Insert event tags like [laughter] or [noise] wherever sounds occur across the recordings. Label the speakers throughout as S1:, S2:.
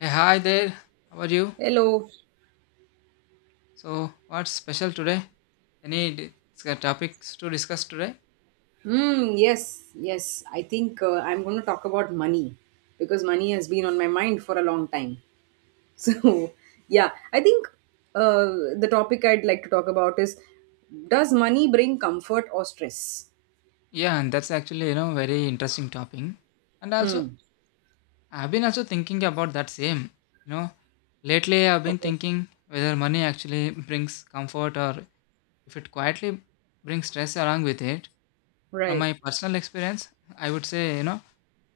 S1: Hey, hi there. How are you?
S2: Hello.
S1: So, what's special today? Any topics to discuss today?
S2: Hmm, yes. I think I'm going to talk about money because money has been on my mind for a long time. [laughs] So, yeah, I think uh, the topic I'd like to talk about is, does money bring comfort or stress?
S1: Yeah, and that's actually very interesting topic. And also,
S2: Hmm.
S1: I've been also thinking about that same. You know, lately I've been
S2: Okay.
S1: thinking whether money actually brings comfort or if it quietly brings stress along with it. From
S2: Right.
S1: my personal experience, I would say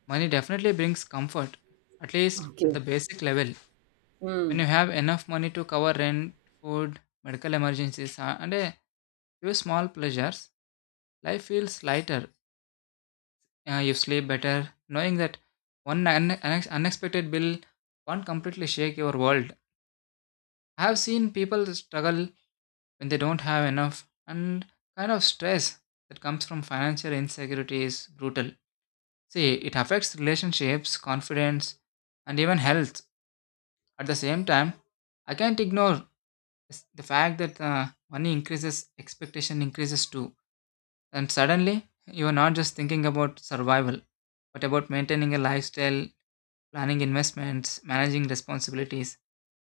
S1: money definitely brings comfort, at least at
S2: Okay.
S1: the basic level. When
S2: Hmm.
S1: you have enough money to cover rent, food, medical emergencies, and a few small pleasures, life feels lighter. You sleep better, knowing that one unexpected bill won't completely shake your world. I have seen people struggle when they don't have enough, and kind of stress that comes from financial insecurity is brutal. See, it affects relationships, confidence, and even health. At the same time, I can't ignore, yes, the fact that money increases, expectation increases too. And suddenly, you are not just thinking about survival, but about maintaining a lifestyle, planning investments, managing responsibilities,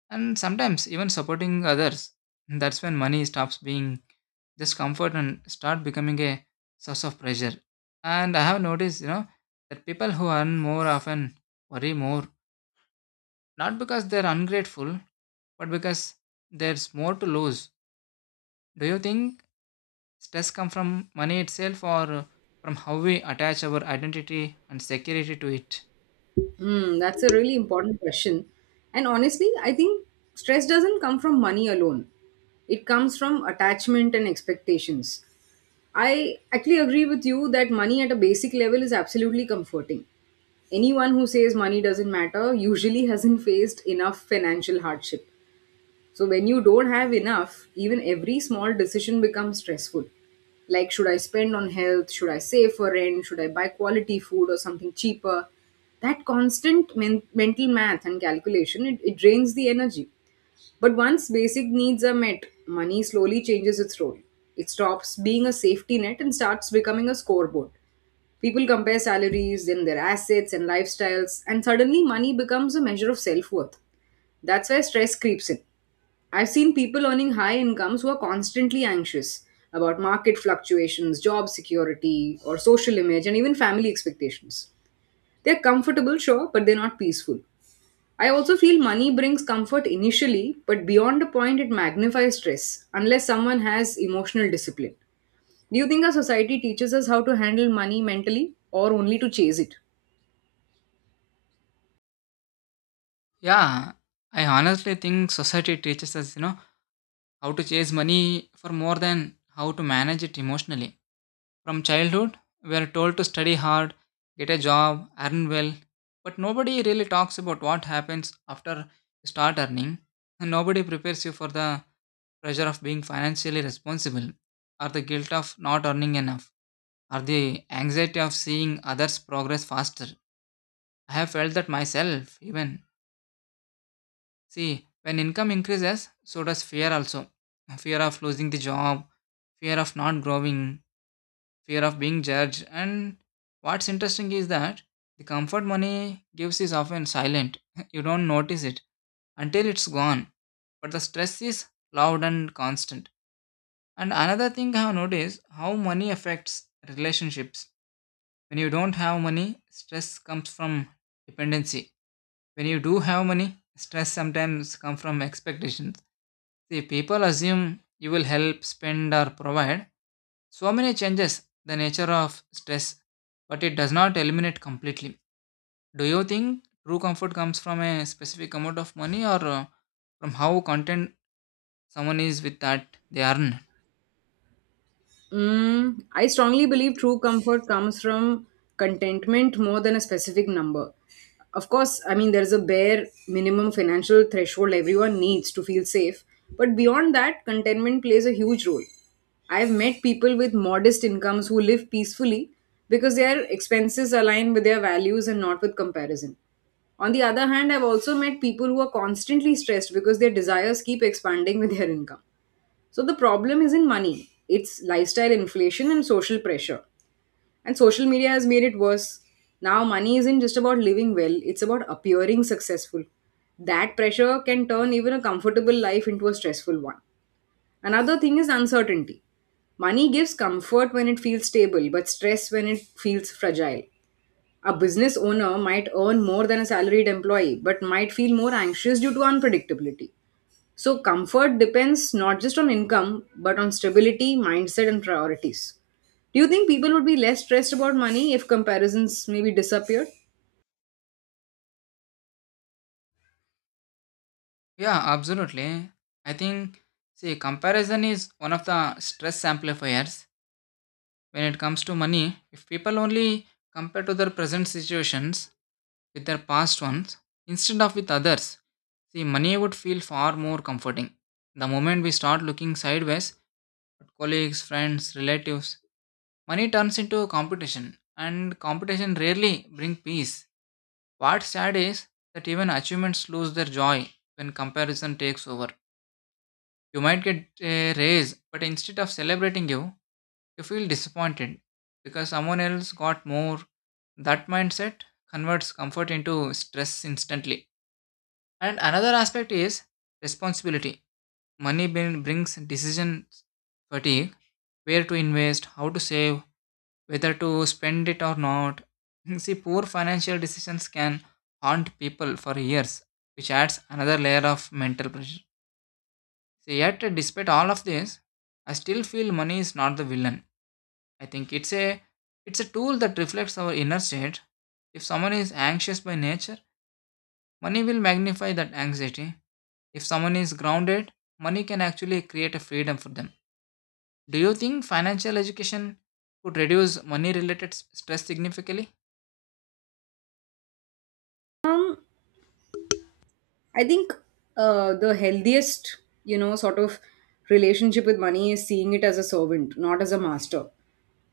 S1: and sometimes even supporting others. That's when money stops being just comfort and start becoming a source of pressure. And I have noticed, that people who earn more often worry more, not because they're ungrateful, but because there's more to lose. Do you think stress comes from money itself or from how we attach our identity and security to it?
S2: Hmm. That's a really important question. And honestly, I think stress doesn't come from money alone, it comes from attachment and expectations. I actually agree with you that money at a basic level is absolutely comforting. Anyone who says money doesn't matter usually [laughs] hasn't faced enough financial hardship. So, when you don't have enough, even every small decision becomes stressful. Like, should I spend on health? Should I save for rent? Should I buy quality food or something cheaper? That constant mental math and calculation, it drains the energy. But once basic needs are met, money slowly changes its role. It stops being a safety net and starts becoming a scoreboard. People compare salaries, then their assets and lifestyles, and suddenly money becomes a measure of self worth. That's where stress creeps in. I've seen people earning high incomes who are constantly anxious about market fluctuations, job security, or social image, and even family expectations. They're comfortable, sure, but they're not peaceful. I also feel money brings comfort initially, but beyond a point, it magnifies stress unless someone has emotional discipline. Do you think our society teaches us how to handle money mentally or only to chase it?
S1: Yeah, I honestly think society teaches us, how to chase money for more than how to manage it emotionally. From childhood, we are told to study hard, get a job, earn well, but nobody really talks about what happens after you start earning, and nobody prepares you for the pressure of being financially responsible or the guilt of not earning enough, or the anxiety of seeing others progress faster. I have felt that myself, even. See, when income increases, so does fear also. Fear of losing the job, fear of not growing, fear of being judged. And what's interesting is that the comfort money gives is often silent. [laughs] You don't notice it until it's gone. But the stress is loud and constant. And another thing I have noticed how money affects relationships. When you don't have money, stress comes from dependency. When you do have money, stress sometimes comes from expectations. See, people assume you will help, spend, or provide. So many changes the nature of stress, but it does not eliminate completely. Do you think true comfort comes from a specific amount of money or from how content someone is with that they earn?
S2: Mm, I strongly believe true comfort comes from contentment more than a specific number. Of course, I mean, there's a bare minimum financial threshold everyone needs to feel safe. But beyond that, contentment plays a huge role. I've met people with modest incomes who live peacefully because their expenses align with their values and not with comparison. On the other hand, I've also met people who are constantly stressed because their desires keep expanding with their income. So the problem isn't money, it's lifestyle inflation and social pressure. And social media has made it worse. Now, money isn't just about living well, it's about appearing successful. That pressure can turn even a comfortable life into a stressful one. Another thing is uncertainty. Money gives comfort when it feels stable, but stress when it feels fragile. A business owner might earn more than a salaried employee, but might feel more anxious due to unpredictability. So, comfort depends not just on income, but on stability, mindset, and priorities. Do you think people would be less stressed about money if comparisons maybe disappeared?
S1: Yeah, absolutely. I think, see, comparison is one of the stress amplifiers. When it comes to money, if people only compare to their present situations with their past ones instead of with others, see, money would feel far more comforting. The moment we start looking sideways at colleagues, friends, relatives, money turns into competition, and competition rarely brings peace. What's sad is that even achievements lose their joy when comparison takes over. You might get a raise, but instead of celebrating you, you feel disappointed because someone else got more. That mindset converts comfort into stress instantly. And another aspect is responsibility. Money brings decision fatigue, where to invest, how to save, whether to spend it or not. [laughs] See, poor financial decisions can haunt people for years, which adds another layer of mental pressure. So yet, despite all of this, I still feel money is not the villain. I think it's a tool that reflects our inner state. If someone is anxious by nature, money will magnify that anxiety. If someone is grounded, money can actually create a freedom for them. Do you think financial education could reduce money related stress significantly?
S2: Um, I think the healthiest, you know, sort of relationship with money is seeing it as a servant, not as a master.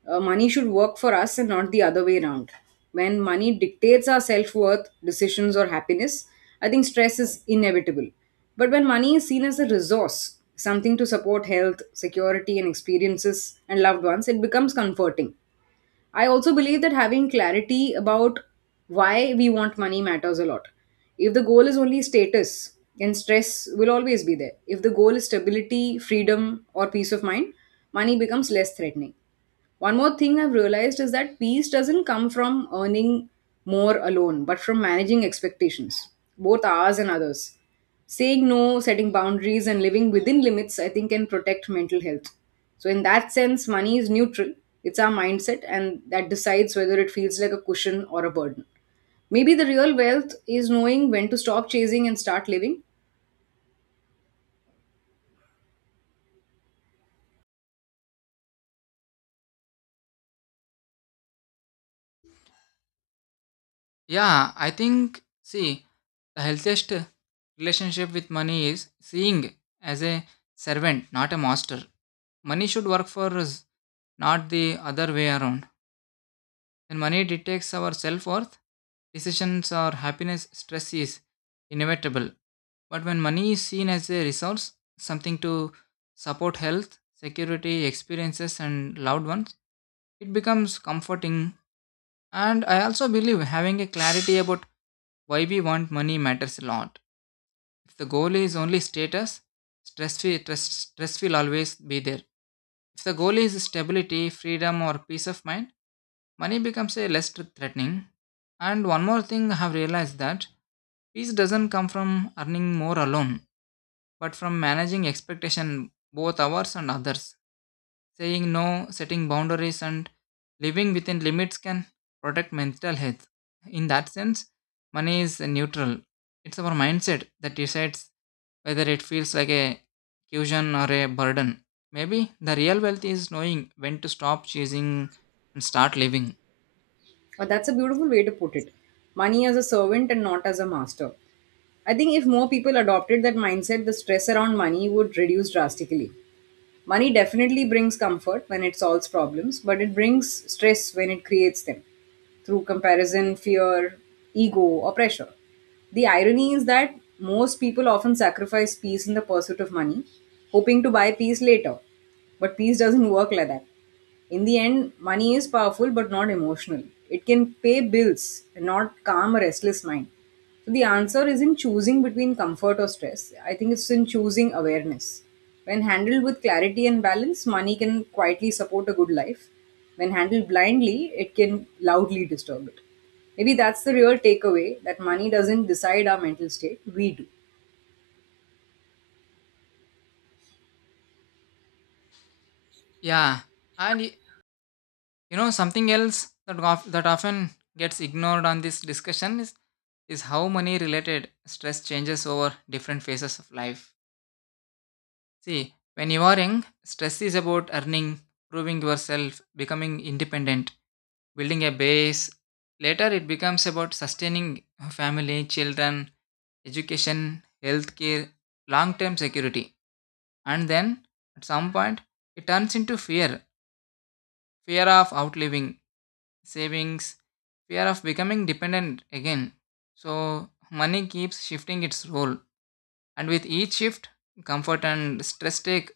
S2: Money should work for us and not the other way around. When money dictates our self worth, decisions, or happiness, I think stress is inevitable. But when money is seen as a resource, something to support health, security, and experiences and loved ones, it becomes comforting. I also believe that having clarity about why we want money matters a lot. If the goal is only status, then stress will always be there. If the goal is stability, freedom, or peace of mind, money becomes less threatening. One more thing I've realized is that peace doesn't come from earning more alone, but from managing expectations, both ours and others. Saying no, setting boundaries, and living within limits, I think, can protect mental health. So, in that sense, money is neutral. It's our mindset, and that decides whether it feels like a cushion or a burden. Maybe the real wealth is knowing when to stop chasing and start living.
S1: Yeah, I think, see, the healthiest relationship with money is seeing as a servant, not a master. Money should work for us, not the other way around. When money dictates our self worth, decisions or happiness, stress is inevitable. But when money is seen as a resource, something to support health, security, experiences, and loved ones, it becomes comforting. And I also believe having a clarity about why we want money matters a lot. If the goal is only status, stress will always be there. If the goal is stability, freedom, or peace of mind, money becomes a less threatening. And one more thing I have realized that peace doesn't come from earning more alone, but from managing expectation both ours and others. Saying no, setting boundaries, and living within limits can protect mental health. In that sense, money is neutral. It's our mindset that decides whether it feels like a cushion or a burden. Maybe the real wealth is knowing when to stop chasing and start living.
S2: But that's a beautiful way to put it. Money as a servant and not as a master. I think if more people adopted that mindset, the stress around money would reduce drastically. Money definitely brings comfort when it solves problems, but it brings stress when it creates them through comparison, fear, ego, or pressure. The irony is that most people often sacrifice peace in the pursuit of money, hoping to buy peace later. But peace doesn't work like that. In the end, money is powerful but not emotional. It can pay bills and not calm a restless mind. So, the answer isn't choosing between comfort or stress. I think it's in choosing awareness. When handled with clarity and balance, money can quietly support a good life. When handled blindly, it can loudly disturb it. Maybe that's the real takeaway, that money doesn't decide our mental state, we do.
S1: Yeah, and something else that often gets ignored on this discussion is how money related stress changes over different phases of life. See, when you are young, stress is about earning, proving yourself, becoming independent, building a base. Later, it becomes about sustaining family, children, education, healthcare, long term security. And then, at some point, it turns into fear of outliving, savings, fear of becoming dependent again. So, money keeps shifting its role. And with each shift, comfort and stress take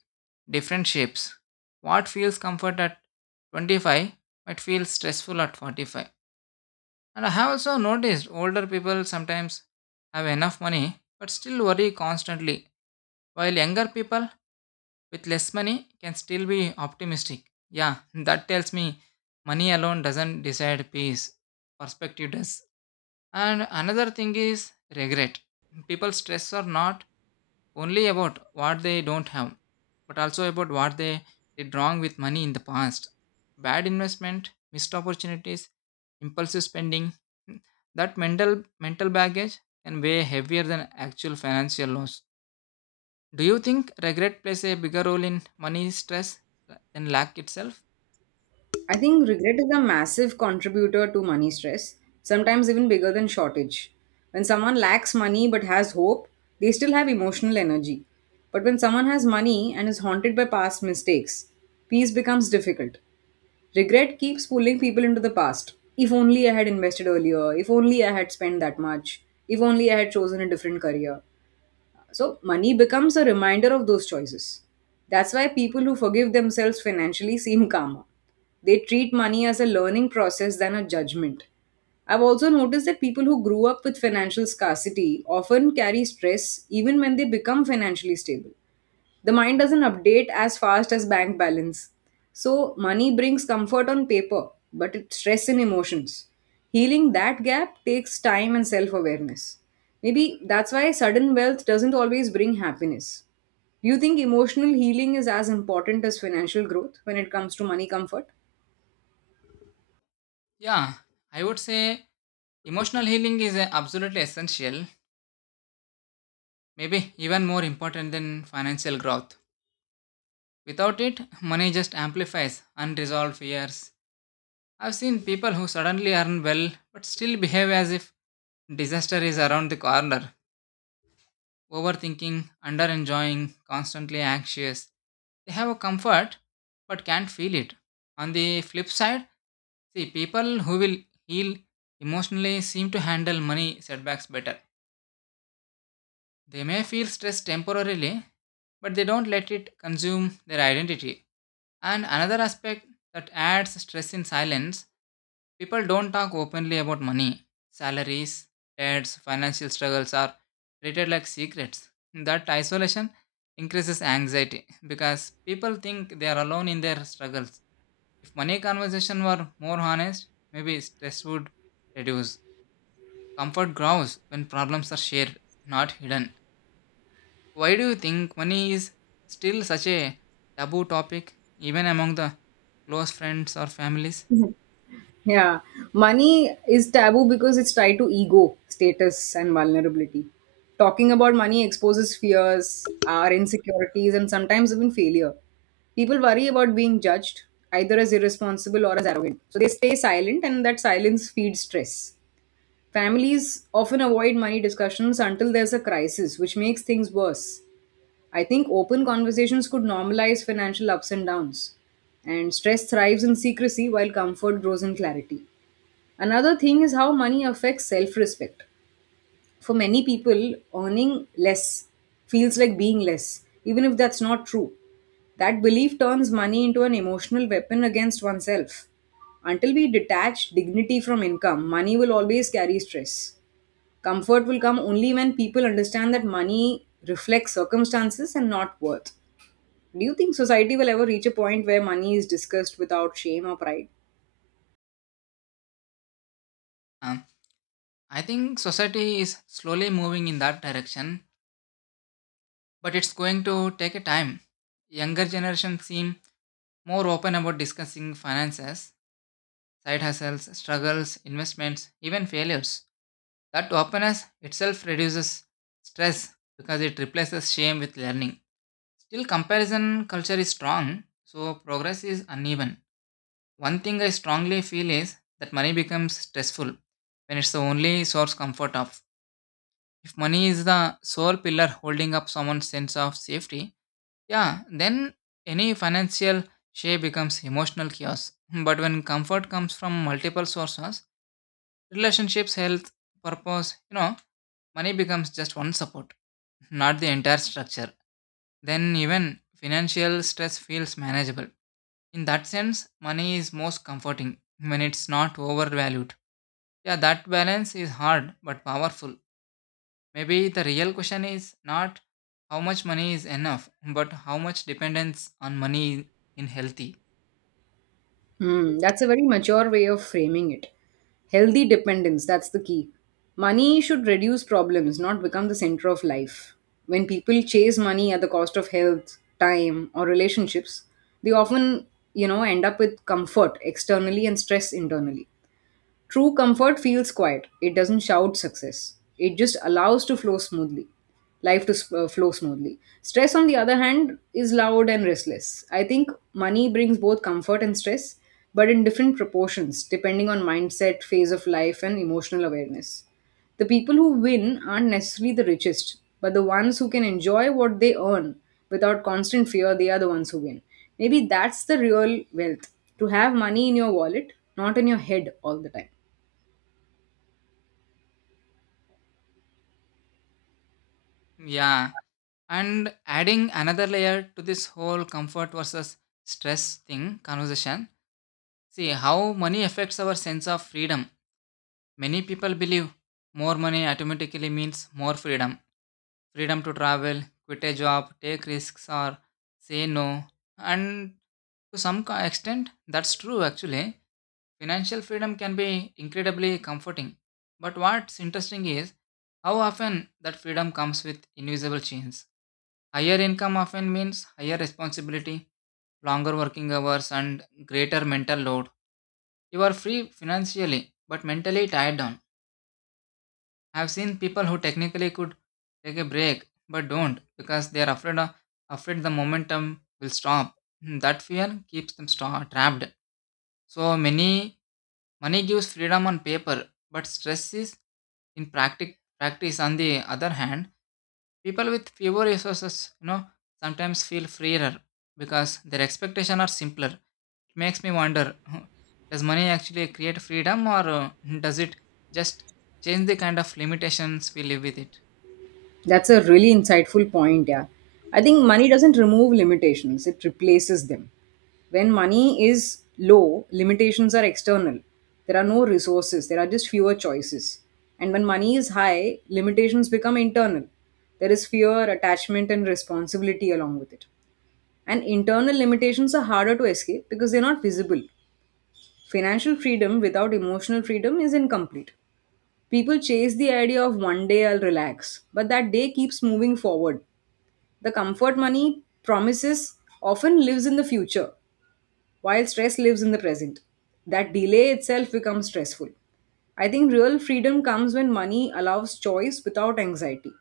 S1: different shapes. What feels comfort at 25 might feel stressful at 45. And I have also noticed older people sometimes have enough money but still worry constantly, while younger people with less money can still be optimistic. Yeah, that tells me money alone doesn't decide peace, perspective does. And another thing is regret. People stress or not, only about what they don't have, but also about what they did wrong with money in the past. Bad investment, missed opportunities, impulsive spending. hmm, That mental baggage can weigh heavier than actual financial loss. Do you think regret plays a bigger role in money stress than lack itself?
S2: I think regret is a massive contributor to money stress, sometimes even bigger than shortage. When someone lacks money but has hope, they still have emotional energy. But when someone has money and is haunted by past mistakes, peace becomes difficult. Regret keeps pulling people into the past. If only I had invested earlier, if only I had spent that much, if only I had chosen a different career. So money becomes a reminder of those choices. That's why people who forgive themselves financially seem calmer. They treat money as a learning process than a judgment. I've also noticed that people who grew up with financial scarcity often carry stress even when they become financially stable. The mind doesn't update as fast as bank balance. So, money brings comfort on paper, but it's stress in emotions. Healing that gap takes time and self awareness. Maybe that's why sudden wealth doesn't always bring happiness. Do you think emotional healing is as important as financial growth when it comes to money comfort?
S1: Yeah, I would say emotional healing is absolutely essential, maybe even more important than financial growth. Without it, money just amplifies unresolved fears. I've seen people who suddenly earn well but still behave as if disaster is around the corner, overthinking, under enjoying, constantly anxious. They have a comfort but can't feel it. On the flip side, see people who will heal emotionally seem to handle money setbacks better. They may feel stressed temporarily, but they don't let it consume their identity. And another aspect that adds stress in silence, people don't talk openly about money. Salaries, debts, financial struggles are treated like secrets. That isolation increases anxiety because people think they are alone in their struggles. If money conversation were more honest, maybe stress would reduce. Comfort grows when problems are shared, not hidden. Why do you think money is still such a taboo topic even among the close friends or families?
S2: Yeah, money is taboo because it's tied to ego, status, and vulnerability. Talking about money exposes fears, our insecurities, and sometimes even failure. People worry about being judged, either as irresponsible or as arrogant. So they stay silent, and that silence feeds stress. Families often avoid money discussions until there's a crisis, which makes things worse. I think open conversations could normalize financial ups and downs. And stress thrives in secrecy while comfort grows in clarity. Another thing is how money affects self respect. For many people, earning less feels like being less, even if that's not true. That belief turns money into an emotional weapon against oneself. Until we detach dignity from income, money will always carry stress. Comfort will come only when people understand that money reflects circumstances and not worth. Do you think society will ever reach a point where money is discussed without shame or pride?
S1: Um, I think society is slowly moving in that direction, but it's going to take a time. Younger generations seem more open about discussing finances, side hustles, struggles, investments, even failures. That openness itself reduces stress because it replaces shame with learning. Still, comparison culture is strong, so progress is uneven. One thing I strongly feel is that money becomes stressful when it's the only source comfort of. If money is the sole pillar holding up someone's sense of safety, yeah, then any financial share becomes emotional chaos. [laughs] But when comfort comes from multiple sources, relationships, health, purpose, money becomes just one support, not the entire structure. Then even financial stress feels manageable. In that sense, money is most comforting when it's not overvalued. Yeah, that balance is hard but powerful. Maybe the real question is not how much money is enough, but how much dependence on money in healthy.
S2: Hmm, that's a very mature way of framing it. Healthy dependence, that's the key. Money should reduce problems, not become the center of life. When people chase money at the cost of health, time, or relationships, they often, you know, end up with comfort externally and stress internally. True comfort feels quiet. It doesn't shout success. It just allows to flow smoothly. Flow smoothly. Stress, on the other hand, is loud and restless. I think money brings both comfort and stress, but in different proportions, depending on mindset, phase of life, and emotional awareness. The people who win aren't necessarily the richest, but the ones who can enjoy what they earn without constant fear, they are the ones who win. Maybe that's the real wealth, to have money in your wallet, not in your head all the time.
S1: Yeah, and adding another layer to this whole comfort versus stress thing conversation. See how money affects our sense of freedom. Many people believe more money automatically means more freedom to travel, quit a job, take risks, or say no. And to some extent, that's true actually. Financial freedom can be incredibly comforting. But what's interesting is how often that freedom comes with invisible chains. Higher income often means higher responsibility, longer working hours, and greater mental load. You are free financially, but mentally tied down. I've seen people who technically could take a break but don't because they are afraid the momentum will stop. That fear keeps them trapped. So many money gives freedom on paper, but stress is in practice. On the other hand, people with fewer resources, sometimes feel freer because their expectations are simpler. It makes me wonder [laughs] does money actually create freedom or [laughs] does it just change the kind of limitations we live with it?
S2: That's a really insightful point, yeah. I think money doesn't remove limitations, it replaces them. When money is low, limitations are external. There are no resources, there are just fewer choices. And when money is high, limitations become internal. There is fear, attachment, and responsibility along with it. And internal limitations are harder to escape because they're not visible. Financial freedom without emotional freedom is incomplete. People chase the idea of one day I'll relax, but that day keeps moving forward. The comfort money promises often lives in the future, while stress lives in the present. That delay itself becomes stressful. I think real freedom comes when money allows choice without anxiety,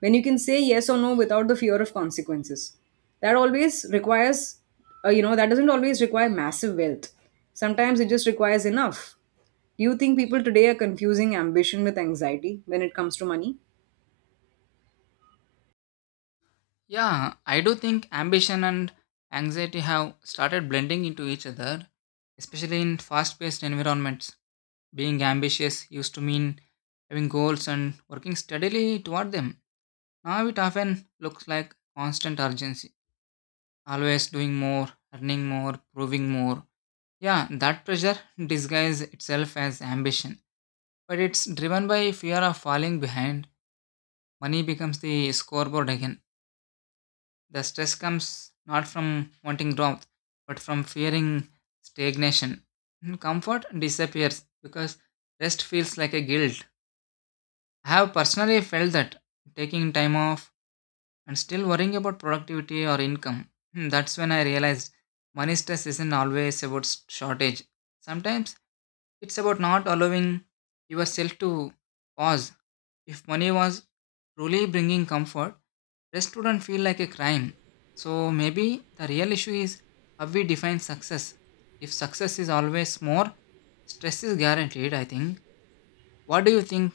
S2: when you can say yes or no without the fear of consequences. That always requires, that doesn't always require massive wealth. Sometimes it just requires enough. Do you think people today are confusing ambition with anxiety when it comes to money?
S1: Yeah, I do think ambition and anxiety have started blending into each other, especially in fast paced environments. Being ambitious used to mean having goals and working steadily toward them. Now it often looks like constant urgency, always doing more, earning more, proving more. Yeah, that pressure [laughs] disguises itself as ambition, but it's driven by fear of falling behind. Money becomes the scoreboard again. The stress comes not from wanting growth, but from fearing stagnation. Comfort disappears because rest feels like a guilt. I have personally felt that taking time off and still worrying about productivity or income. That's when I realized money stress isn't always about shortage. Sometimes it's about not allowing yourself to pause. If money was truly bringing comfort, rest wouldn't feel like a crime. So maybe the real issue is how we define success. If success is always more, stress is guaranteed, I think. What do you think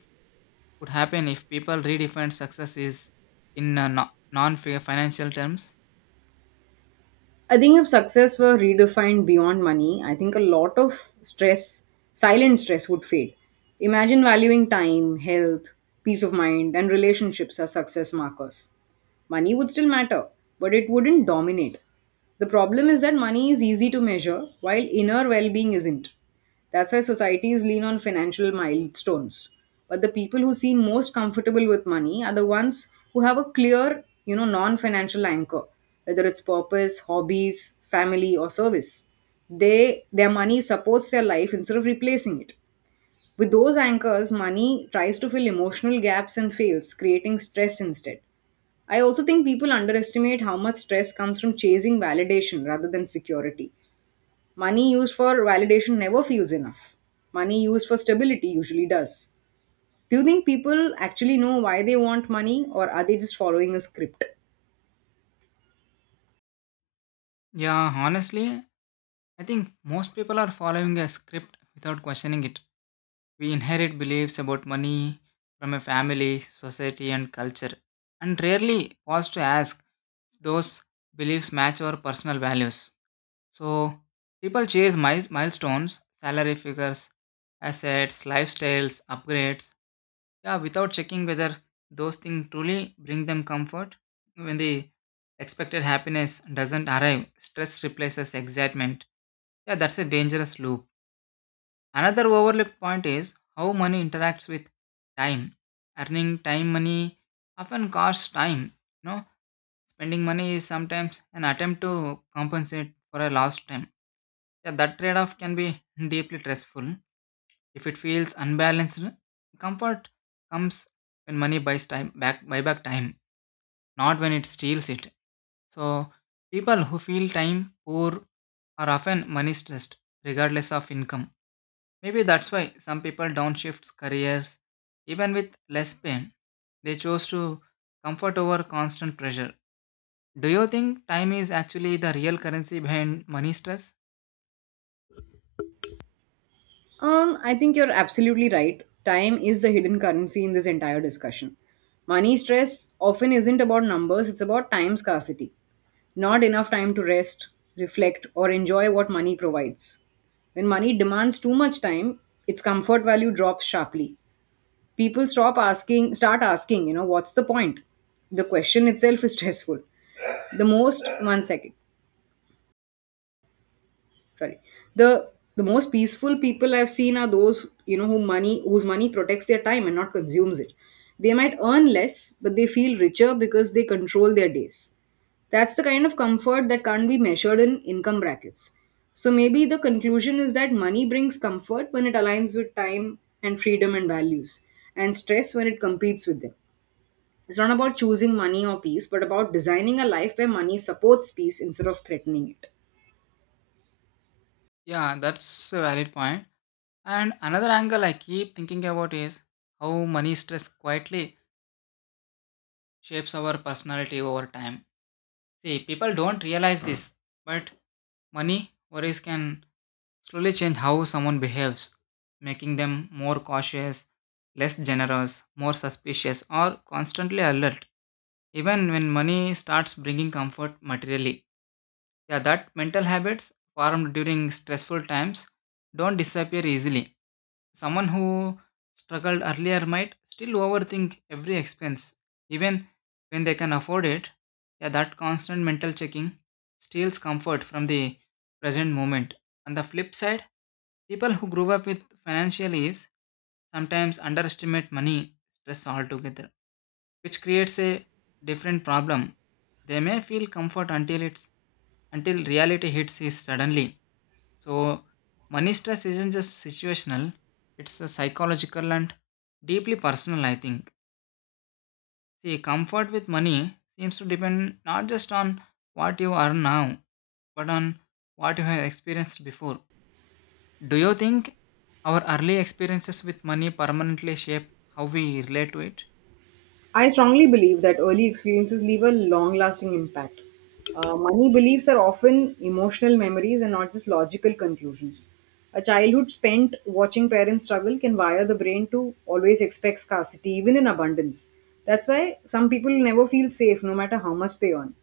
S1: would happen if people redefine success is in non financial terms?
S2: I think if success were redefined beyond money, I think a lot of stress, silent stress, would fade. Imagine valuing time, health, peace of mind, and relationships as success markers. Money would still matter, but it wouldn't dominate. The problem is that money is easy to measure, while inner well being isn't. That's why societies lean on financial milestones. But the people who seem most comfortable with money are the ones who have a clear, you know, non-financial anchor, whether it's purpose, hobbies, family, or service. They their money supports their life instead of replacing it. With those anchors, money tries to fill emotional gaps and fails, creating stress instead. I also think people underestimate how much stress comes from chasing validation rather than security. Money used for validation never feels enough. Money used for stability usually does. Do you think people actually know why they want money, or are they just following a script?
S1: Yeah, honestly, I think most people are following a script without questioning it. We inherit beliefs about money from a family, society, and culture, and rarely pause to ask if those beliefs match our personal values. So, people chase milestones, salary figures, assets, lifestyles, upgrades, yeah, without checking whether those things truly bring them comfort. When the expected happiness doesn't arrive, stress replaces excitement. Yeah, that's a dangerous loop. Another overlooked point is how money interacts with time. Earning time money often costs time. You know, spending money is sometimes an attempt to compensate for a lost time. Yeah, that trade-off can be deeply stressful if it feels unbalanced. Comfort comes when money buys time back buy back time, not when it steals it. So people who feel time poor are often money stressed, regardless of income. Maybe that's why some people downshift careers even with less pain. They chose to comfort over constant pressure. Do you think time is actually the real currency behind money stress?
S2: I think you're absolutely right. Time is the hidden currency in this entire discussion. Money stress often isn't about numbers, it's about time scarcity. Not enough time to rest, reflect, or enjoy what money provides. When money demands too much time, its comfort value drops sharply. People stop asking start asking, you know, what's the point? The question itself is stressful. The most, one second, sorry. The the most peaceful people I've seen are those, you know, whose money protects their time and not consumes it. They might earn less, but they feel richer because they control their days. That's the kind of comfort that can't be measured in income brackets. So maybe the conclusion is that money brings comfort when it aligns with time and freedom and values, and stress when it competes with them. It's not about choosing money or peace, but about designing a life where money supports peace instead of threatening it.
S1: Yeah, that's a valid point. And another angle I keep thinking about is how money stress quietly shapes our personality over time. See, people don't realize this, but money worries can slowly change how someone behaves, making them more cautious, less generous, more suspicious, or constantly alert, even when money starts bringing comfort materially. Yeah, that mental habits formed during stressful times don't disappear easily. Someone who struggled earlier might still overthink every expense, even when they can afford it. Yeah, that constant mental checking steals comfort from the present moment. On the flip side, people who grew up with financial ease sometimes underestimate money stress altogether, which creates a different problem. They may feel comfort until reality hits is suddenly. So, money stress isn't just situational, it's a psychological and deeply personal, I think. See, comfort with money seems to depend not just on what you are now, but on what you have experienced before. Do you think our early experiences with money permanently shape how we relate to it?
S2: I strongly believe that early experiences leave a long lasting impact. Money beliefs are often emotional memories and not just logical conclusions. A childhood spent watching parents struggle can wire the brain to always expect scarcity, even in abundance. That's why some people never feel safe no matter how much they earn.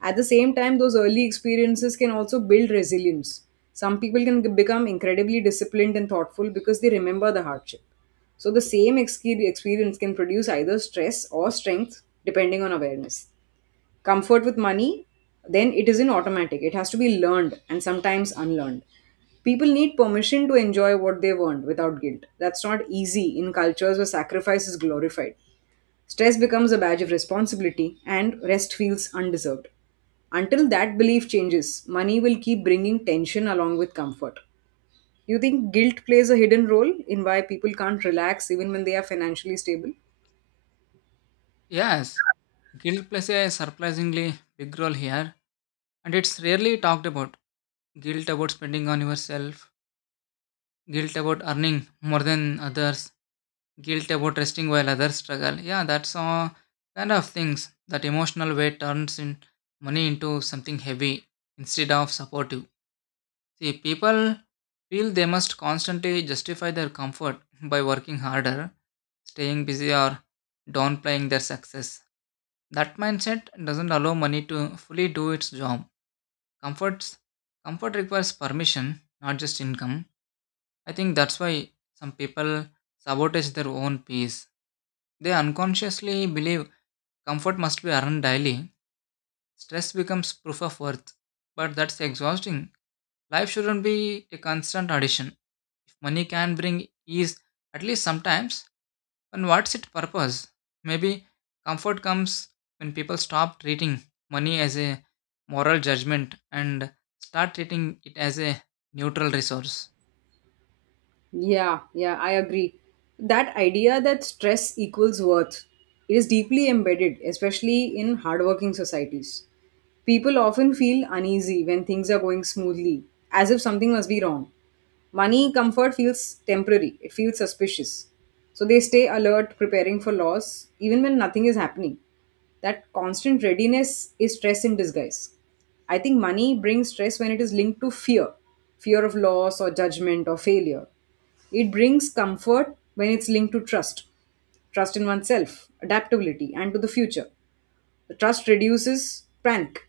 S2: At the same time, those early experiences can also build resilience. Some people can become incredibly disciplined and thoughtful because they remember the hardship. So the same experience can produce either stress or strength depending on awareness. Comfort with money, then, it isn't automatic. It has to be learned, and sometimes unlearned. People need permission to enjoy what they've earned without guilt. That's not easy in cultures where sacrifice is glorified. Stress becomes a badge of responsibility and rest feels undeserved. Until that belief changes, money will keep bringing tension along with comfort. You think guilt plays a hidden role in why people can't relax even when they are financially stable?
S1: Yes, guilt plays a surprisingly big role here, and it's rarely talked about. Guilt about spending on yourself, guilt about earning more than others, guilt about resting while others struggle. Yeah, that's all kind of things. That emotional weight turns in money into something heavy instead of supportive. See, people feel they must constantly justify their comfort [laughs] by working harder, staying busy, or downplaying their success. That mindset doesn't allow money to fully do its job. Comforts comfort requires permission, not just income. I think that's why some people sabotage their own peace. They unconsciously believe comfort must be earned daily. Stress becomes proof of worth. But that's exhausting. Life shouldn't be a constant addition. If money can bring ease, at least sometimes, and what's its purpose? Maybe comfort comes when people stop treating money as a moral judgment and start treating it as a neutral resource.
S2: Yeah, yeah, I agree. That idea that stress equals worth is deeply embedded, especially in hardworking societies. People often feel uneasy when things are going smoothly, as if something must be wrong. Money comfort feels temporary, it feels suspicious. So they stay alert, preparing for loss, even when nothing is happening. That constant readiness is stress in disguise. I think money brings stress when it is linked to fear, fear of loss, or judgment, or failure. It brings comfort when it's linked to trust, trust in oneself, adaptability, and to the future. Trust reduces panic.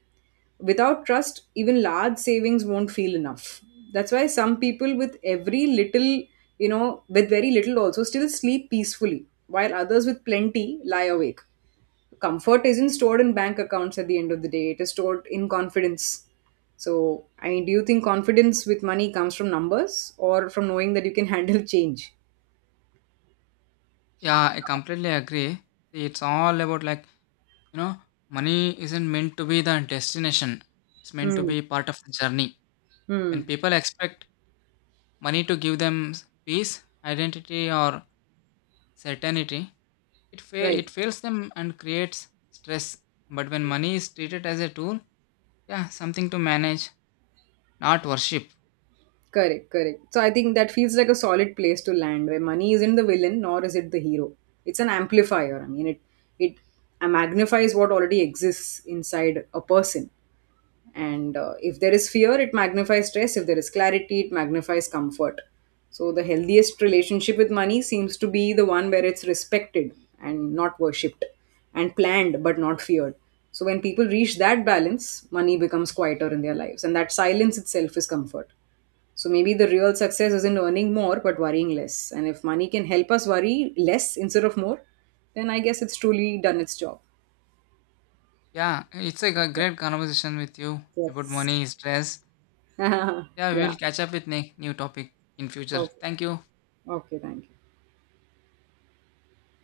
S2: Without trust, even large savings won't feel enough. That's why some people with every little, you know, with very little also still sleep peacefully, while others with plenty lie awake. Comfort isn't stored in bank accounts at the end of the day, it is stored in confidence. So, I mean, do you think confidence with money comes from numbers or from knowing that you can [laughs] handle change?
S1: Yeah, I completely agree. See, it's all about you know, money isn't meant to be the destination, it's meant to
S2: Hmm.
S1: be part of the journey.
S2: Hmm.
S1: When people expect money to give them peace, identity, or certainty, it, fa-
S2: Right.
S1: it fails them and creates stress. But when money is treated as a tool, yeah, something to manage, not worship.
S2: Correct, correct. So I think that feels like a solid place to land, where money isn't the villain nor is it the hero. It's an amplifier. I mean, it magnifies what already exists inside a person, and if there is fear, it magnifies stress. If there is clarity, it magnifies comfort. So the healthiest relationship with money seems to be the one where it's respected and not worshipped, and planned but not feared. So when people reach that balance, money becomes quieter in their lives, and that silence itself is comfort. So maybe the real success isn't earning more but worrying less, and if money can help us worry less instead of more, then I guess it's truly done its job.
S1: Yeah, it's like a great conversation with you about
S2: Yes.
S1: money, stress.
S2: [laughs]
S1: Yeah, we will
S2: Yeah.
S1: catch up with new topic in future.
S2: Okay.
S1: Thank you.
S2: Okay, thank you.